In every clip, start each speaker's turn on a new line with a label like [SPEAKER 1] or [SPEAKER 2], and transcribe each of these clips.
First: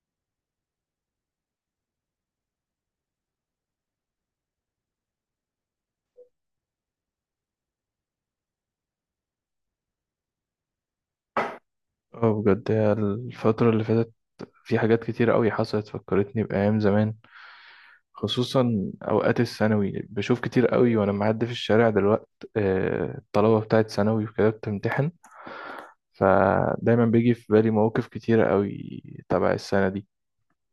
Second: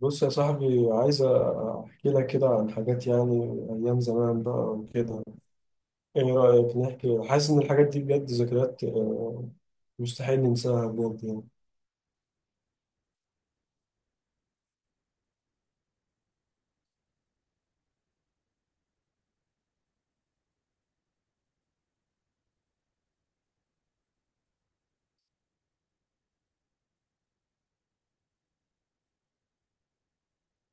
[SPEAKER 1] بص يا صاحبي، عايز احكي لك كده عن حاجات يعني ايام زمان بقى وكده. ايه رايك نحكي؟ حاسس ان الحاجات دي بجد ذكريات، مستحيل ننساها بجد يعني.
[SPEAKER 2] اه بجد، هي الفترة اللي فاتت في حاجات كتير قوي حصلت فكرتني بأيام زمان، خصوصا أوقات الثانوي. بشوف كتير قوي وأنا معدي في الشارع دلوقت الطلبة بتاعت ثانوي وكده بتمتحن، فدايما بيجي في بالي مواقف كتيرة قوي تبع السنة دي.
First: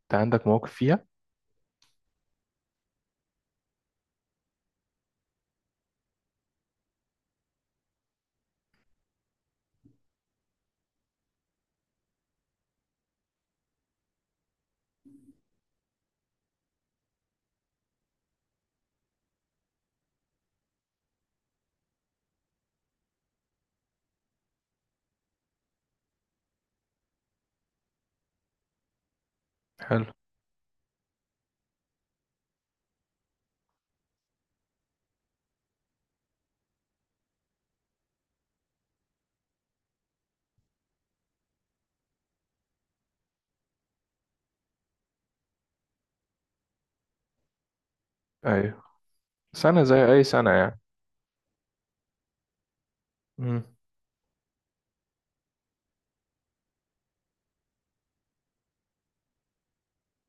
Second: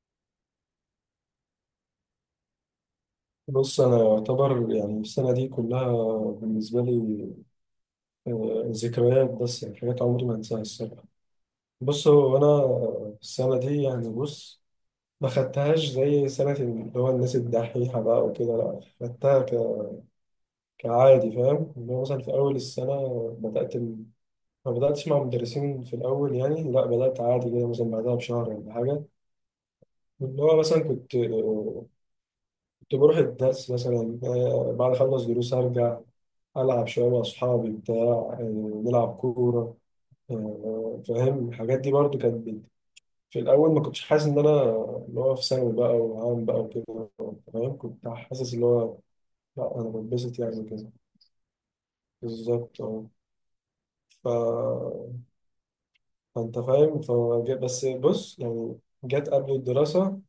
[SPEAKER 2] أنت عندك مواقف فيها؟
[SPEAKER 1] بص انا يعتبر يعني السنه دي كلها بالنسبه لي، ذكريات، بس يعني حاجات عمري ما انساها الصراحه. بص، هو انا السنه دي يعني، بص، ما خدتهاش زي سنه اللي هو الناس الدحيحه بقى وكده، لا خدتها كعادي. فاهم؟ اللي هو مثلا في اول السنه بدات ما بدأتش مع مدرسين في الأول يعني، لا بدأت عادي كده مثلا بعدها بشهر ولا حاجة.
[SPEAKER 2] حلو.
[SPEAKER 1] اللي هو مثلا كنت، بروح الدرس مثلا، بعد أخلص دروس أرجع ألعب شوية مع أصحابي بتاع، نلعب كورة، فاهم؟ الحاجات دي برضو كانت في الأول ما كنتش حاسس إن أنا اللي هو في ثانوي بقى وعام بقى وكده. فاهم؟ كنت حاسس اللي
[SPEAKER 2] أيوة،
[SPEAKER 1] هو لا
[SPEAKER 2] سنة
[SPEAKER 1] أنا
[SPEAKER 2] زي أي
[SPEAKER 1] بتبسط
[SPEAKER 2] سنة
[SPEAKER 1] يعني
[SPEAKER 2] يعني.
[SPEAKER 1] كده، بالظبط أه.
[SPEAKER 2] مم.
[SPEAKER 1] ف... فأنت فاهم، بس بص يعني، جت قبل الدراسة،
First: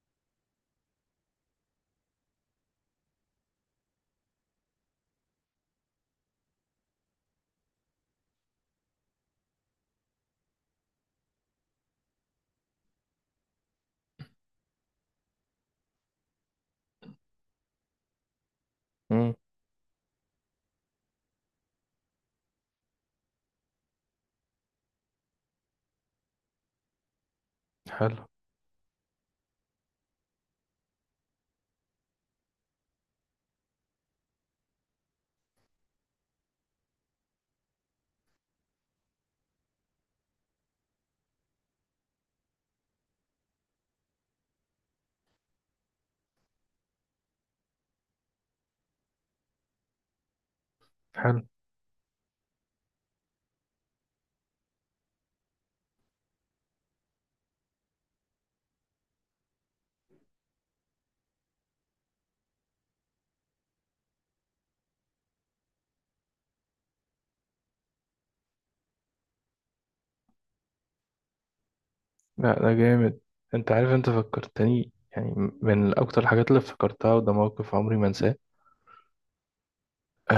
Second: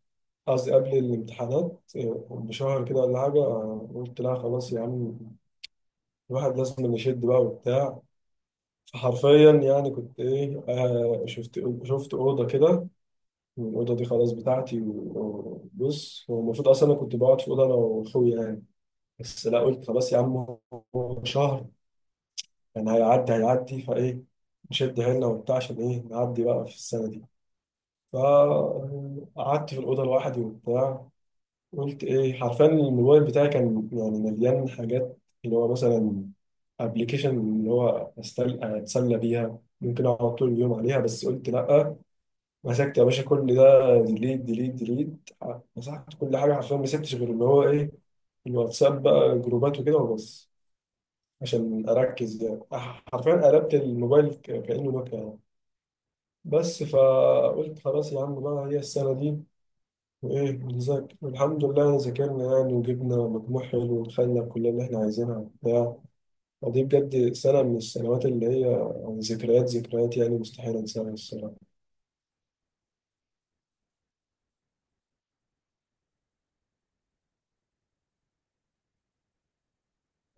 [SPEAKER 1] قصدي قبل الامتحانات، بشهر كده ولا حاجة، قلت لا، خلاص يا عم، الواحد لازم نشد بقى وبتاع. فحرفيا يعني كنت ايه، شفت اوضه كده، والاوضه دي خلاص بتاعتي. وبص، هو المفروض اصلا انا كنت بقعد في اوضه انا واخويا يعني،
[SPEAKER 2] مم.
[SPEAKER 1] بس لا، قلت خلاص يا عم، هو شهر يعني، هيعدي هيعدي فايه، نشد حيلنا وبتاع عشان ايه نعدي بقى في السنه دي.
[SPEAKER 2] حلو.
[SPEAKER 1] فقعدت في الاوضه لوحدي وبتاع. قلت ايه، حرفيا الموبايل بتاعي كان يعني مليان حاجات، اللي هو مثلا ابلكيشن اللي هو اتسلى بيها، ممكن اقعد طول اليوم عليها، بس قلت لا. مسكت يا باشا كل ده، ديليت ديليت ديليت، مسحت كل حاجه حرفيا، ما سبتش غير اللي هو ايه، الواتساب بقى، جروبات وكده وبس،
[SPEAKER 2] حلو.
[SPEAKER 1] عشان اركز يعني. حرفيا قلبت الموبايل كانه نوكيا يعني. بس، فقلت خلاص يا عم بقى، هي السنه دي ايه بالظبط؟ الحمد لله إن ذاكرنا يعني وجبنا مجموع حلو ودخلنا الكلية اللي احنا عايزينها وبتاع. ودي بجد سنة من السنوات اللي هي يعني ذكريات ذكريات، يعني مستحيل انساها الصراحة.
[SPEAKER 2] لا ده جامد. أنت عارف، أنت فكرتني يعني من أكتر الحاجات اللي افتكرتها، وده موقف عمري ما أنساه.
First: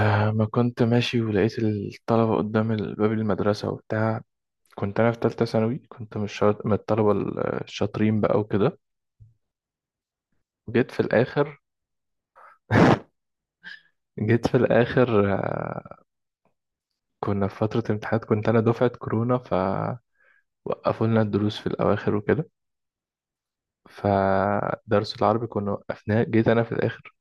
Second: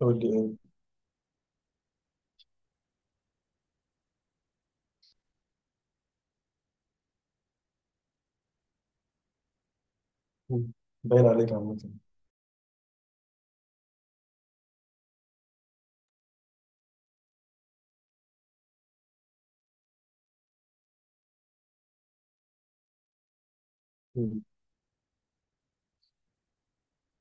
[SPEAKER 1] قول لي
[SPEAKER 2] ما
[SPEAKER 1] ايه.
[SPEAKER 2] كنت ماشي ولقيت الطلبة قدام باب المدرسة وبتاع. كنت أنا في تالتة ثانوي، كنت من من الطلبة الشاطرين بقى وكده،
[SPEAKER 1] مم.
[SPEAKER 2] وجيت في
[SPEAKER 1] باين عليك
[SPEAKER 2] الآخر.
[SPEAKER 1] عامة.
[SPEAKER 2] جيت في الآخر. كنا في فترة امتحانات، كنت أنا دفعة كورونا فوقفوا لنا الدروس في الأواخر وكده.
[SPEAKER 1] مم.
[SPEAKER 2] فدرس العربي كنا وقفناه، جيت أنا في الآخر.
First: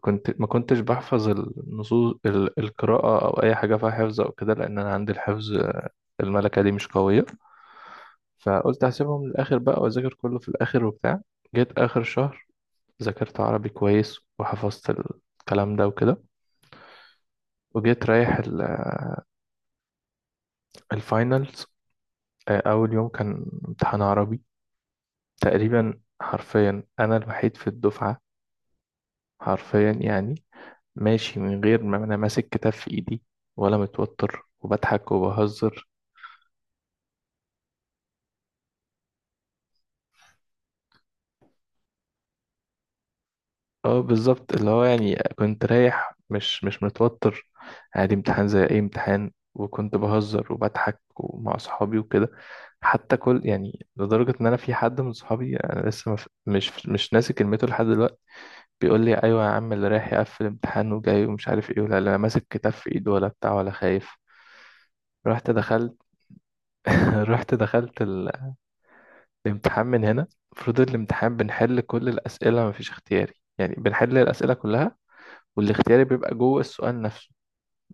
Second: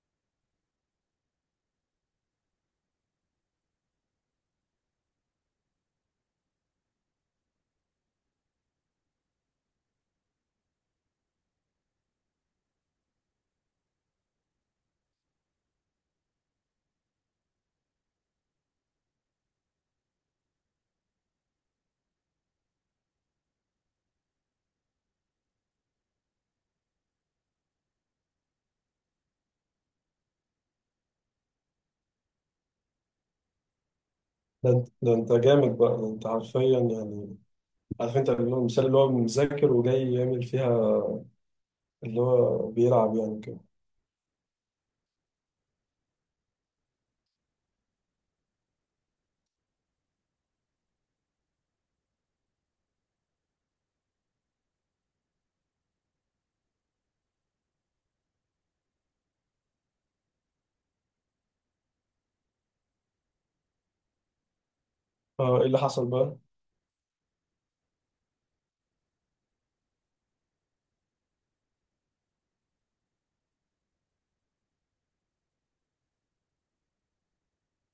[SPEAKER 2] كنت ما كنتش بحفظ النصوص القراءة أو أي حاجة فيها حفظ أو كده، لأن أنا عندي الحفظ، الملكة دي مش قوية. فقلت هسيبهم للآخر بقى وأذاكر كله في الآخر وبتاع. جيت آخر شهر، ذاكرت عربي كويس وحفظت الكلام ده وكده، وجيت رايح الفاينلز. أول يوم كان امتحان عربي. تقريبا حرفيا أنا الوحيد في الدفعة، حرفيا يعني، ماشي من غير ما أنا ماسك كتاب في إيدي، ولا متوتر،
[SPEAKER 1] ده انت،
[SPEAKER 2] وبضحك
[SPEAKER 1] جامد
[SPEAKER 2] وبهزر.
[SPEAKER 1] بقى، ده انت حرفيا يعني، عارف انت اللي هو المثال اللي هو مذاكر وجاي يعمل فيها اللي هو بيلعب يعني كده.
[SPEAKER 2] اه بالظبط، اللي هو يعني كنت رايح مش متوتر، عادي، امتحان زي اي امتحان، وكنت بهزر وبضحك ومع اصحابي وكده. حتى كل يعني، لدرجة ان انا في حد من صحابي انا لسه مف... مش مش ناسي كلمته لحد دلوقتي، بيقول لي: ايوه يا عم، اللي رايح يقفل امتحان وجاي، ومش عارف ايه، ولا لا ماسك كتاب في ايده ولا بتاع ولا خايف. رحت
[SPEAKER 1] اه، ايه اللي
[SPEAKER 2] دخلت.
[SPEAKER 1] حصل بقى؟
[SPEAKER 2] رحت دخلت الامتحان من هنا. المفروض الامتحان بنحل كل الاسئلة، مفيش اختياري، يعني بنحل الاسئلة كلها، والاختياري بيبقى جوه السؤال نفسه.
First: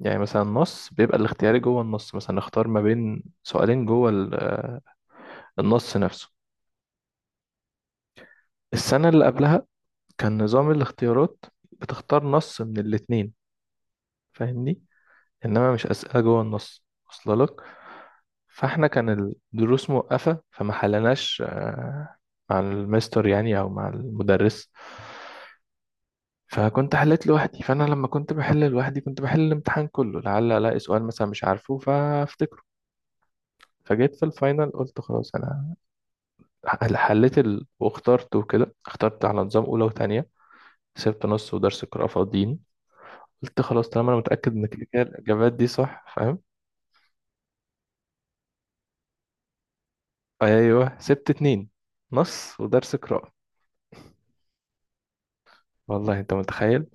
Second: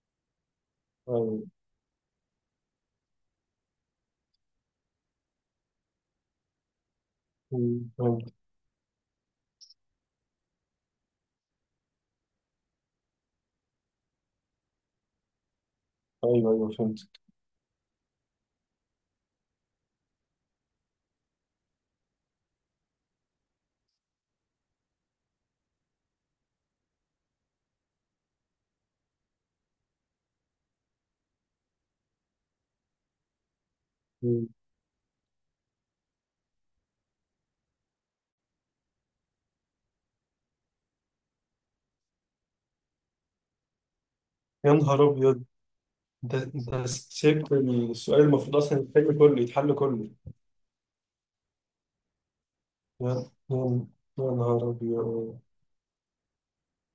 [SPEAKER 2] يعني مثلا النص بيبقى
[SPEAKER 1] ايوه.
[SPEAKER 2] الاختياري جوه النص، مثلا اختار ما بين سؤالين جوه النص نفسه.
[SPEAKER 1] مم. فهمت.
[SPEAKER 2] السنة اللي قبلها كان نظام الاختيارات بتختار نص من الاتنين، فاهمني، انما مش أسئلة جوه
[SPEAKER 1] ايوه ايوه،
[SPEAKER 2] النص
[SPEAKER 1] فهمت.
[SPEAKER 2] واصله لك. فاحنا كان الدروس موقفة، فما حلناش مع المستر يعني او مع المدرس. فكنت حليت لوحدي، فانا لما كنت بحل لوحدي كنت بحل الامتحان كله، لعل الاقي سؤال مثلا مش عارفه فافتكره. فجيت في
[SPEAKER 1] مم.
[SPEAKER 2] الفاينل قلت خلاص انا حليت واخترت وكده، اخترت على نظام اولى وتانية، سبت نص ودرس قراءة فاضيين. قلت خلاص، طالما انا متأكد ان
[SPEAKER 1] يا
[SPEAKER 2] كده كده
[SPEAKER 1] نهار ابيض،
[SPEAKER 2] الاجابات دي صح، فاهم؟
[SPEAKER 1] ده سبت السؤال المفروض اصلا يتحل كله، يتحل كله.
[SPEAKER 2] ايوه، سبت اتنين، نص ودرس
[SPEAKER 1] يا
[SPEAKER 2] قراءة.
[SPEAKER 1] يا- يا نهار ابيض.
[SPEAKER 2] والله انت متخيل.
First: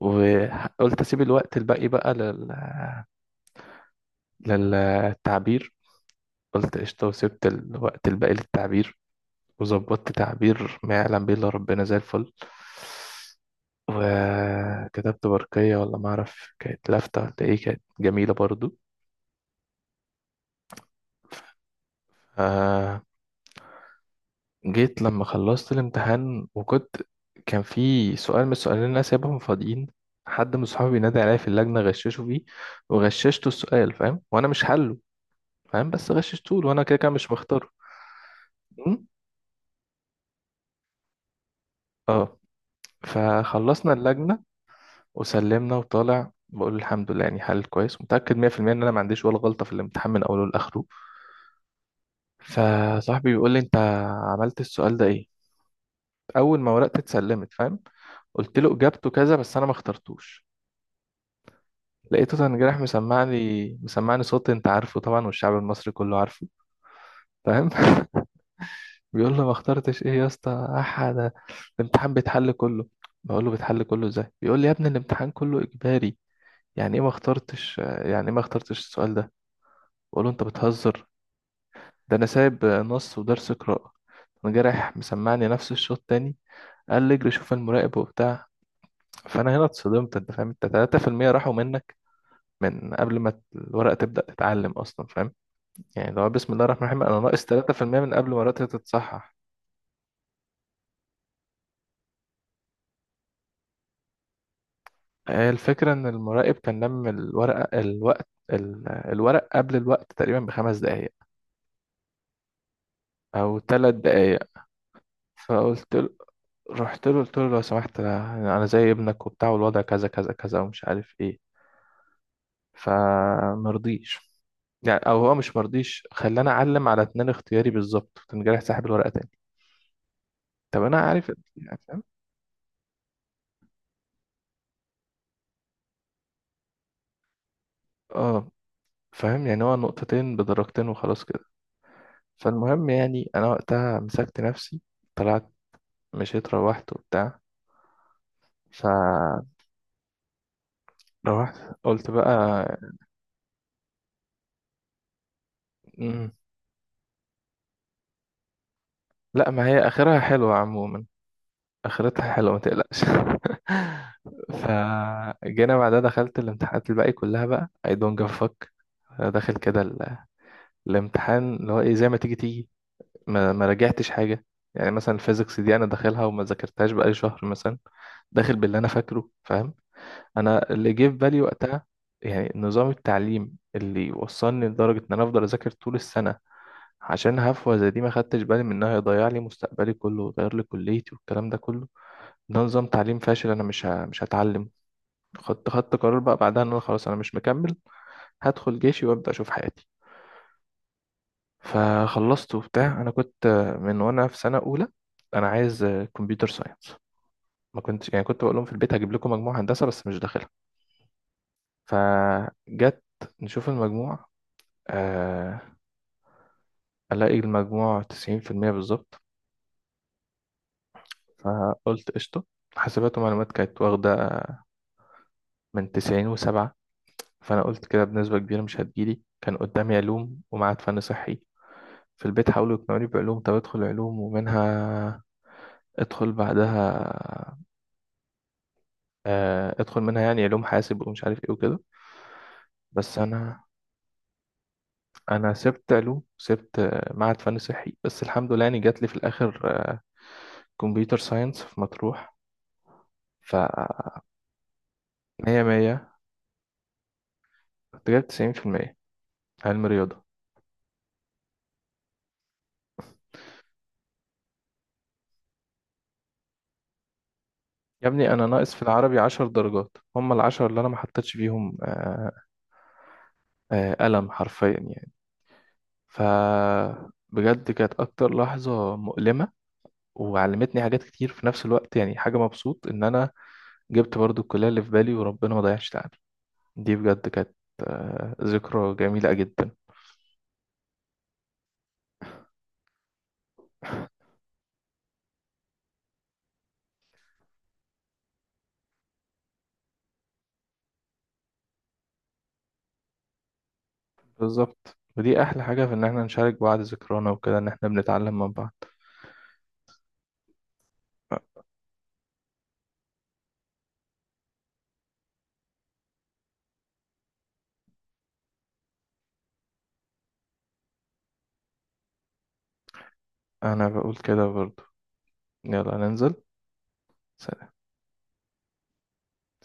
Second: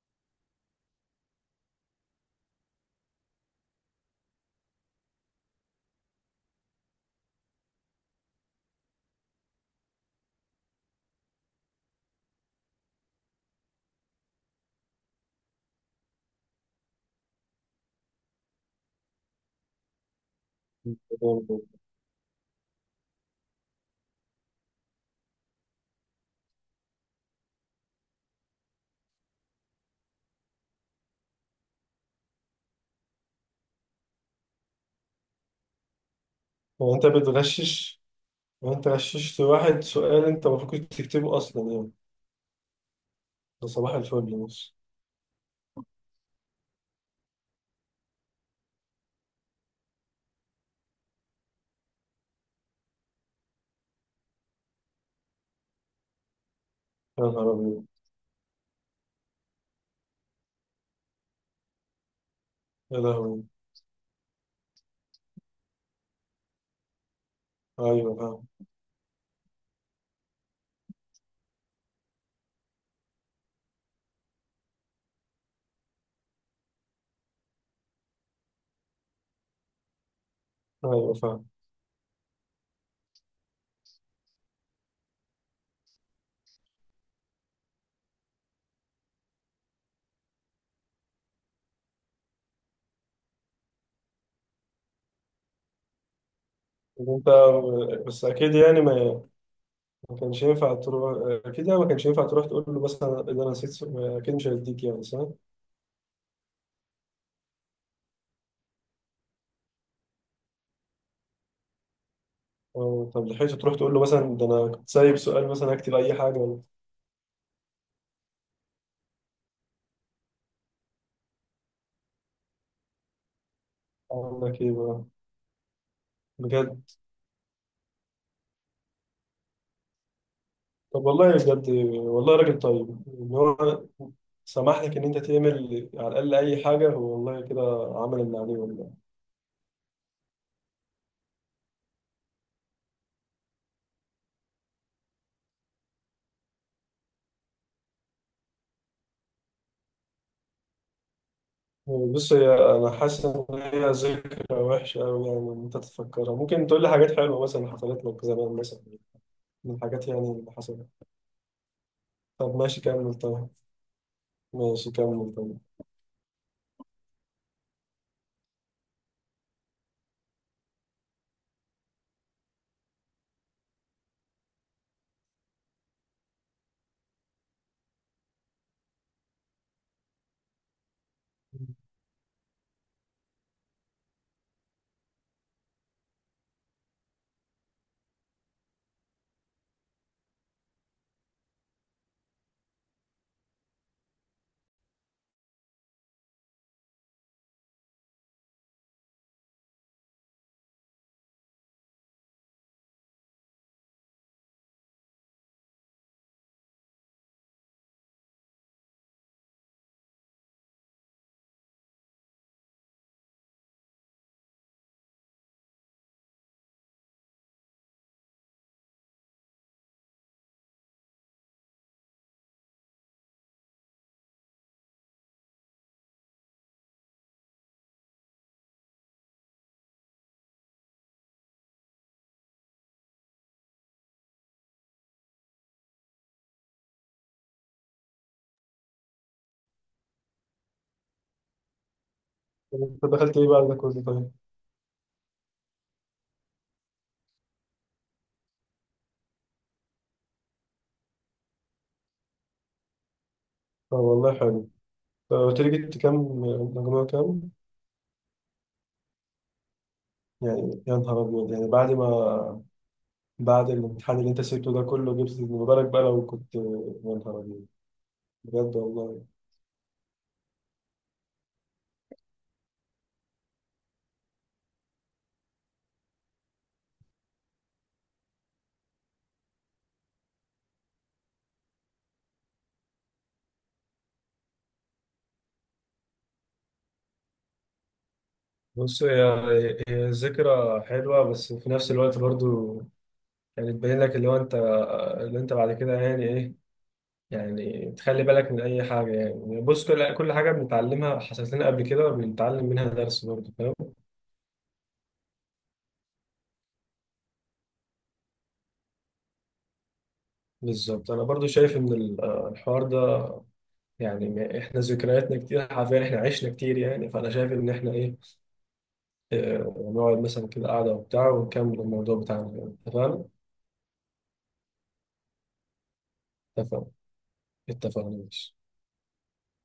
[SPEAKER 2] وقلت اسيب الوقت الباقي بقى للتعبير. قلت قشطة، وسبت الوقت الباقي للتعبير. وظبطت تعبير ما يعلم به إلا ربنا زي الفل، وكتبت برقية ولا ما أعرف كانت لافتة، ولا إيه، كانت جميلة برضو. آه جيت لما خلصت الامتحان، وكنت، كان في سؤال من السؤالين اللي أنا سايبهم فاضيين، حد من صحابي نادى عليا في اللجنة غششه فيه، وغششته السؤال، فاهم، وأنا مش حله، فاهم، بس غششته له وأنا
[SPEAKER 1] هو
[SPEAKER 2] كده
[SPEAKER 1] انت
[SPEAKER 2] كده مش مختاره.
[SPEAKER 1] بتغشش؟ هو انت
[SPEAKER 2] م?
[SPEAKER 1] غششت واحد سؤال انت المفروض كنت تكتبه اصلا يعني؟
[SPEAKER 2] اه.
[SPEAKER 1] ده
[SPEAKER 2] فخلصنا
[SPEAKER 1] صباح الفل
[SPEAKER 2] اللجنة
[SPEAKER 1] بص.
[SPEAKER 2] وسلمنا، وطالع بقول الحمد لله، يعني حل كويس، متأكد 100% ان انا ما عنديش ولا غلطة في الامتحان من اوله لاخره. فصاحبي بيقول لي: انت عملت السؤال ده ايه؟ اول ما ورقت
[SPEAKER 1] يا نهار
[SPEAKER 2] اتسلمت، فاهم.
[SPEAKER 1] ابيض.
[SPEAKER 2] قلت له: اجابته كذا، بس انا ما اخترتوش. لقيته تنجرح،
[SPEAKER 1] يا لهوي.
[SPEAKER 2] مسمعني صوت انت عارفه طبعا، والشعب المصري كله عارفه، فاهم.
[SPEAKER 1] ايوه فاهم.
[SPEAKER 2] بيقول له: ما اخترتش ايه يا اسطى؟ احد الامتحان بيتحل كله. بقول له: بيتحل كله ازاي؟ بيقول لي: يا ابني، الامتحان كله اجباري، يعني ايه ما اخترتش، يعني ايه ما اخترتش السؤال ده؟ بقول له: انت بتهزر،
[SPEAKER 1] ايوه فاهم.
[SPEAKER 2] ده انا سايب نص ودرس قراءة. انا جارح، مسمعني نفس الشوط تاني. قال لي: اجري شوف المراقب وبتاع. فانا هنا اتصدمت، انت فاهم، انت 3% راحوا منك من قبل ما الورقة تبدأ تتعلم اصلا، فاهم، يعني لو بسم الله الرحمن الرحيم
[SPEAKER 1] طب
[SPEAKER 2] انا
[SPEAKER 1] انت،
[SPEAKER 2] ناقص 3% من
[SPEAKER 1] بس
[SPEAKER 2] قبل ما
[SPEAKER 1] اكيد
[SPEAKER 2] ورقتي
[SPEAKER 1] يعني
[SPEAKER 2] تتصحح.
[SPEAKER 1] ما كانش ينفع تروح، اكيد يعني ما كانش ينفع تروح تقول له مثلا ده انا نسيت سؤال. اكيد مش هيديك يعني، صح؟
[SPEAKER 2] الفكرة ان المراقب كان لم الورقة، الوقت، الورق قبل الوقت تقريبا بخمس دقايق
[SPEAKER 1] أو طب
[SPEAKER 2] او
[SPEAKER 1] لحقت تروح
[SPEAKER 2] ثلاث
[SPEAKER 1] تقول له مثلا
[SPEAKER 2] دقايق.
[SPEAKER 1] ده انا كنت سايب سؤال مثلا
[SPEAKER 2] فقلت
[SPEAKER 1] اكتب
[SPEAKER 2] له
[SPEAKER 1] اي حاجه؟
[SPEAKER 2] رحت له قلت له: لو سمحت، أنا زي ابنك وبتاع، والوضع كذا كذا كذا، ومش عارف ايه. فمرضيش،
[SPEAKER 1] أقول لك إيه
[SPEAKER 2] يعني
[SPEAKER 1] بقى؟
[SPEAKER 2] او هو مش مرضيش، خلاني
[SPEAKER 1] بجد؟
[SPEAKER 2] اعلم على اتنين اختياري بالظبط، كان جارح ساحب الورقه تاني. طب انا
[SPEAKER 1] طب
[SPEAKER 2] عارف
[SPEAKER 1] والله بجد،
[SPEAKER 2] يعني، فاهم،
[SPEAKER 1] والله راجل طيب إن هو سمح لك إن أنت تعمل على الأقل أي حاجة. هو والله كده عمل اللي
[SPEAKER 2] اه،
[SPEAKER 1] عليه والله.
[SPEAKER 2] فاهم يعني، هو نقطتين بدرجتين وخلاص كده. فالمهم يعني، انا وقتها مسكت نفسي، طلعت، مشيت، روحت وبتاع. فروحت قلت بقى.
[SPEAKER 1] بص، هي أنا حاسس إن هي ذكرى وحشة أوي يعني إن أنت
[SPEAKER 2] مم.
[SPEAKER 1] تفكرها. ممكن تقول لي حاجات حلوة مثلا حصلت لك زمان مثلا،
[SPEAKER 2] لا، ما
[SPEAKER 1] من
[SPEAKER 2] هي
[SPEAKER 1] الحاجات يعني
[SPEAKER 2] اخرها
[SPEAKER 1] اللي
[SPEAKER 2] حلوه
[SPEAKER 1] حصلت؟
[SPEAKER 2] عموما، اخرتها حلوه،
[SPEAKER 1] طب
[SPEAKER 2] ما
[SPEAKER 1] ماشي
[SPEAKER 2] تقلقش.
[SPEAKER 1] كمل طيب. ماشي كمل طيب.
[SPEAKER 2] فجينا بعدها، دخلت الامتحانات الباقي كلها بقى I don't give a fuck، داخل كده الامتحان، اللي هو ايه، زي ما تيجي تيجي، ما راجعتش حاجه. يعني مثلا الفيزيكس دي انا داخلها وما ذاكرتهاش بقالي شهر مثلا، داخل باللي انا فاكره، فاهم. انا اللي جه في بالي وقتها، يعني نظام التعليم اللي وصلني لدرجه ان انا افضل اذاكر طول السنه، عشان هفوه زي دي ما خدتش بالي منها، هيضيع لي مستقبلي كله ويغير لي كليتي والكلام ده كله. ده نظام تعليم فاشل، انا مش هتعلم. خدت قرار بقى بعدها ان انا خلاص انا مش مكمل، هدخل جيشي وابدا اشوف حياتي. فخلصت وبتاع، انا كنت من وانا في سنه اولى انا عايز كمبيوتر ساينس. ما كنت يعني كنت بقول لهم في البيت: هجيب لكم مجموعه هندسه، بس مش داخلها. فجت، نشوف المجموع، آه الاقي المجموع 90% بالظبط. فقلت قشطه، حاسبات ومعلومات كانت واخده من 97، فانا قلت كده بنسبه كبيره مش هتجيلي. كان قدامي علوم ومعاد، فن صحي. في البيت حاولوا يقنعوني بعلوم، طب ادخل علوم ومنها ادخل بعدها، ادخل منها يعني علوم حاسب ومش عارف ايه وكده.
[SPEAKER 1] طب أنت
[SPEAKER 2] بس
[SPEAKER 1] دخلت إيه
[SPEAKER 2] انا
[SPEAKER 1] بعد ده كله طيب؟
[SPEAKER 2] انا سبت علوم، سبت معهد فن صحي، بس الحمد لله يعني جات لي في الاخر كمبيوتر ساينس في مطروح. ف
[SPEAKER 1] طب والله حلو. طب قلت
[SPEAKER 2] 100
[SPEAKER 1] لي جبت
[SPEAKER 2] 100،
[SPEAKER 1] كام؟ مجموع كام؟
[SPEAKER 2] كنت جايب 90%، علم رياضة.
[SPEAKER 1] يعني يا نهار أبيض يعني، بعد ما بعد الامتحان اللي انت سبته ده كله، جبت. ما بالك بقى لو كنت، يا نهار أبيض.
[SPEAKER 2] يا ابني انا ناقص
[SPEAKER 1] بجد
[SPEAKER 2] في العربي
[SPEAKER 1] والله.
[SPEAKER 2] 10 درجات، هم العشرة اللي انا ما حطيتش فيهم، قلم حرفيا يعني. ف بجد كانت اكتر لحظة مؤلمة، وعلمتني حاجات كتير في نفس الوقت. يعني حاجة، مبسوط ان انا جبت برضو الكلية اللي في بالي، وربنا ما ضيعش تعبي. دي بجد كانت ذكرى
[SPEAKER 1] بص، هي
[SPEAKER 2] جميلة جدا.
[SPEAKER 1] ذكرى حلوة بس في نفس الوقت برضو، يعني تبين لك اللي هو انت، اللي انت بعد كده يعني ايه، يعني تخلي بالك من اي حاجة يعني. بص كل حاجة بنتعلمها حصلت لنا قبل كده بنتعلم منها درس برضو، فاهم؟
[SPEAKER 2] بالظبط، ودي أحلى حاجة، في إن إحنا نشارك بعض ذكرانا وكده، إن إحنا بنتعلم من بعض.
[SPEAKER 1] بالظبط. انا برضو شايف ان الحوار ده يعني، احنا ذكرياتنا كتير حرفيا، احنا عشنا كتير يعني، فانا شايف ان احنا ايه، نقعد مثلا كده قعدة وبتاع ونكمل الموضوع بتاعنا، اتفقنا؟
[SPEAKER 2] أنا بقول كده برضو، يلا ننزل.
[SPEAKER 1] اتفقنا اتفقنا ماشي.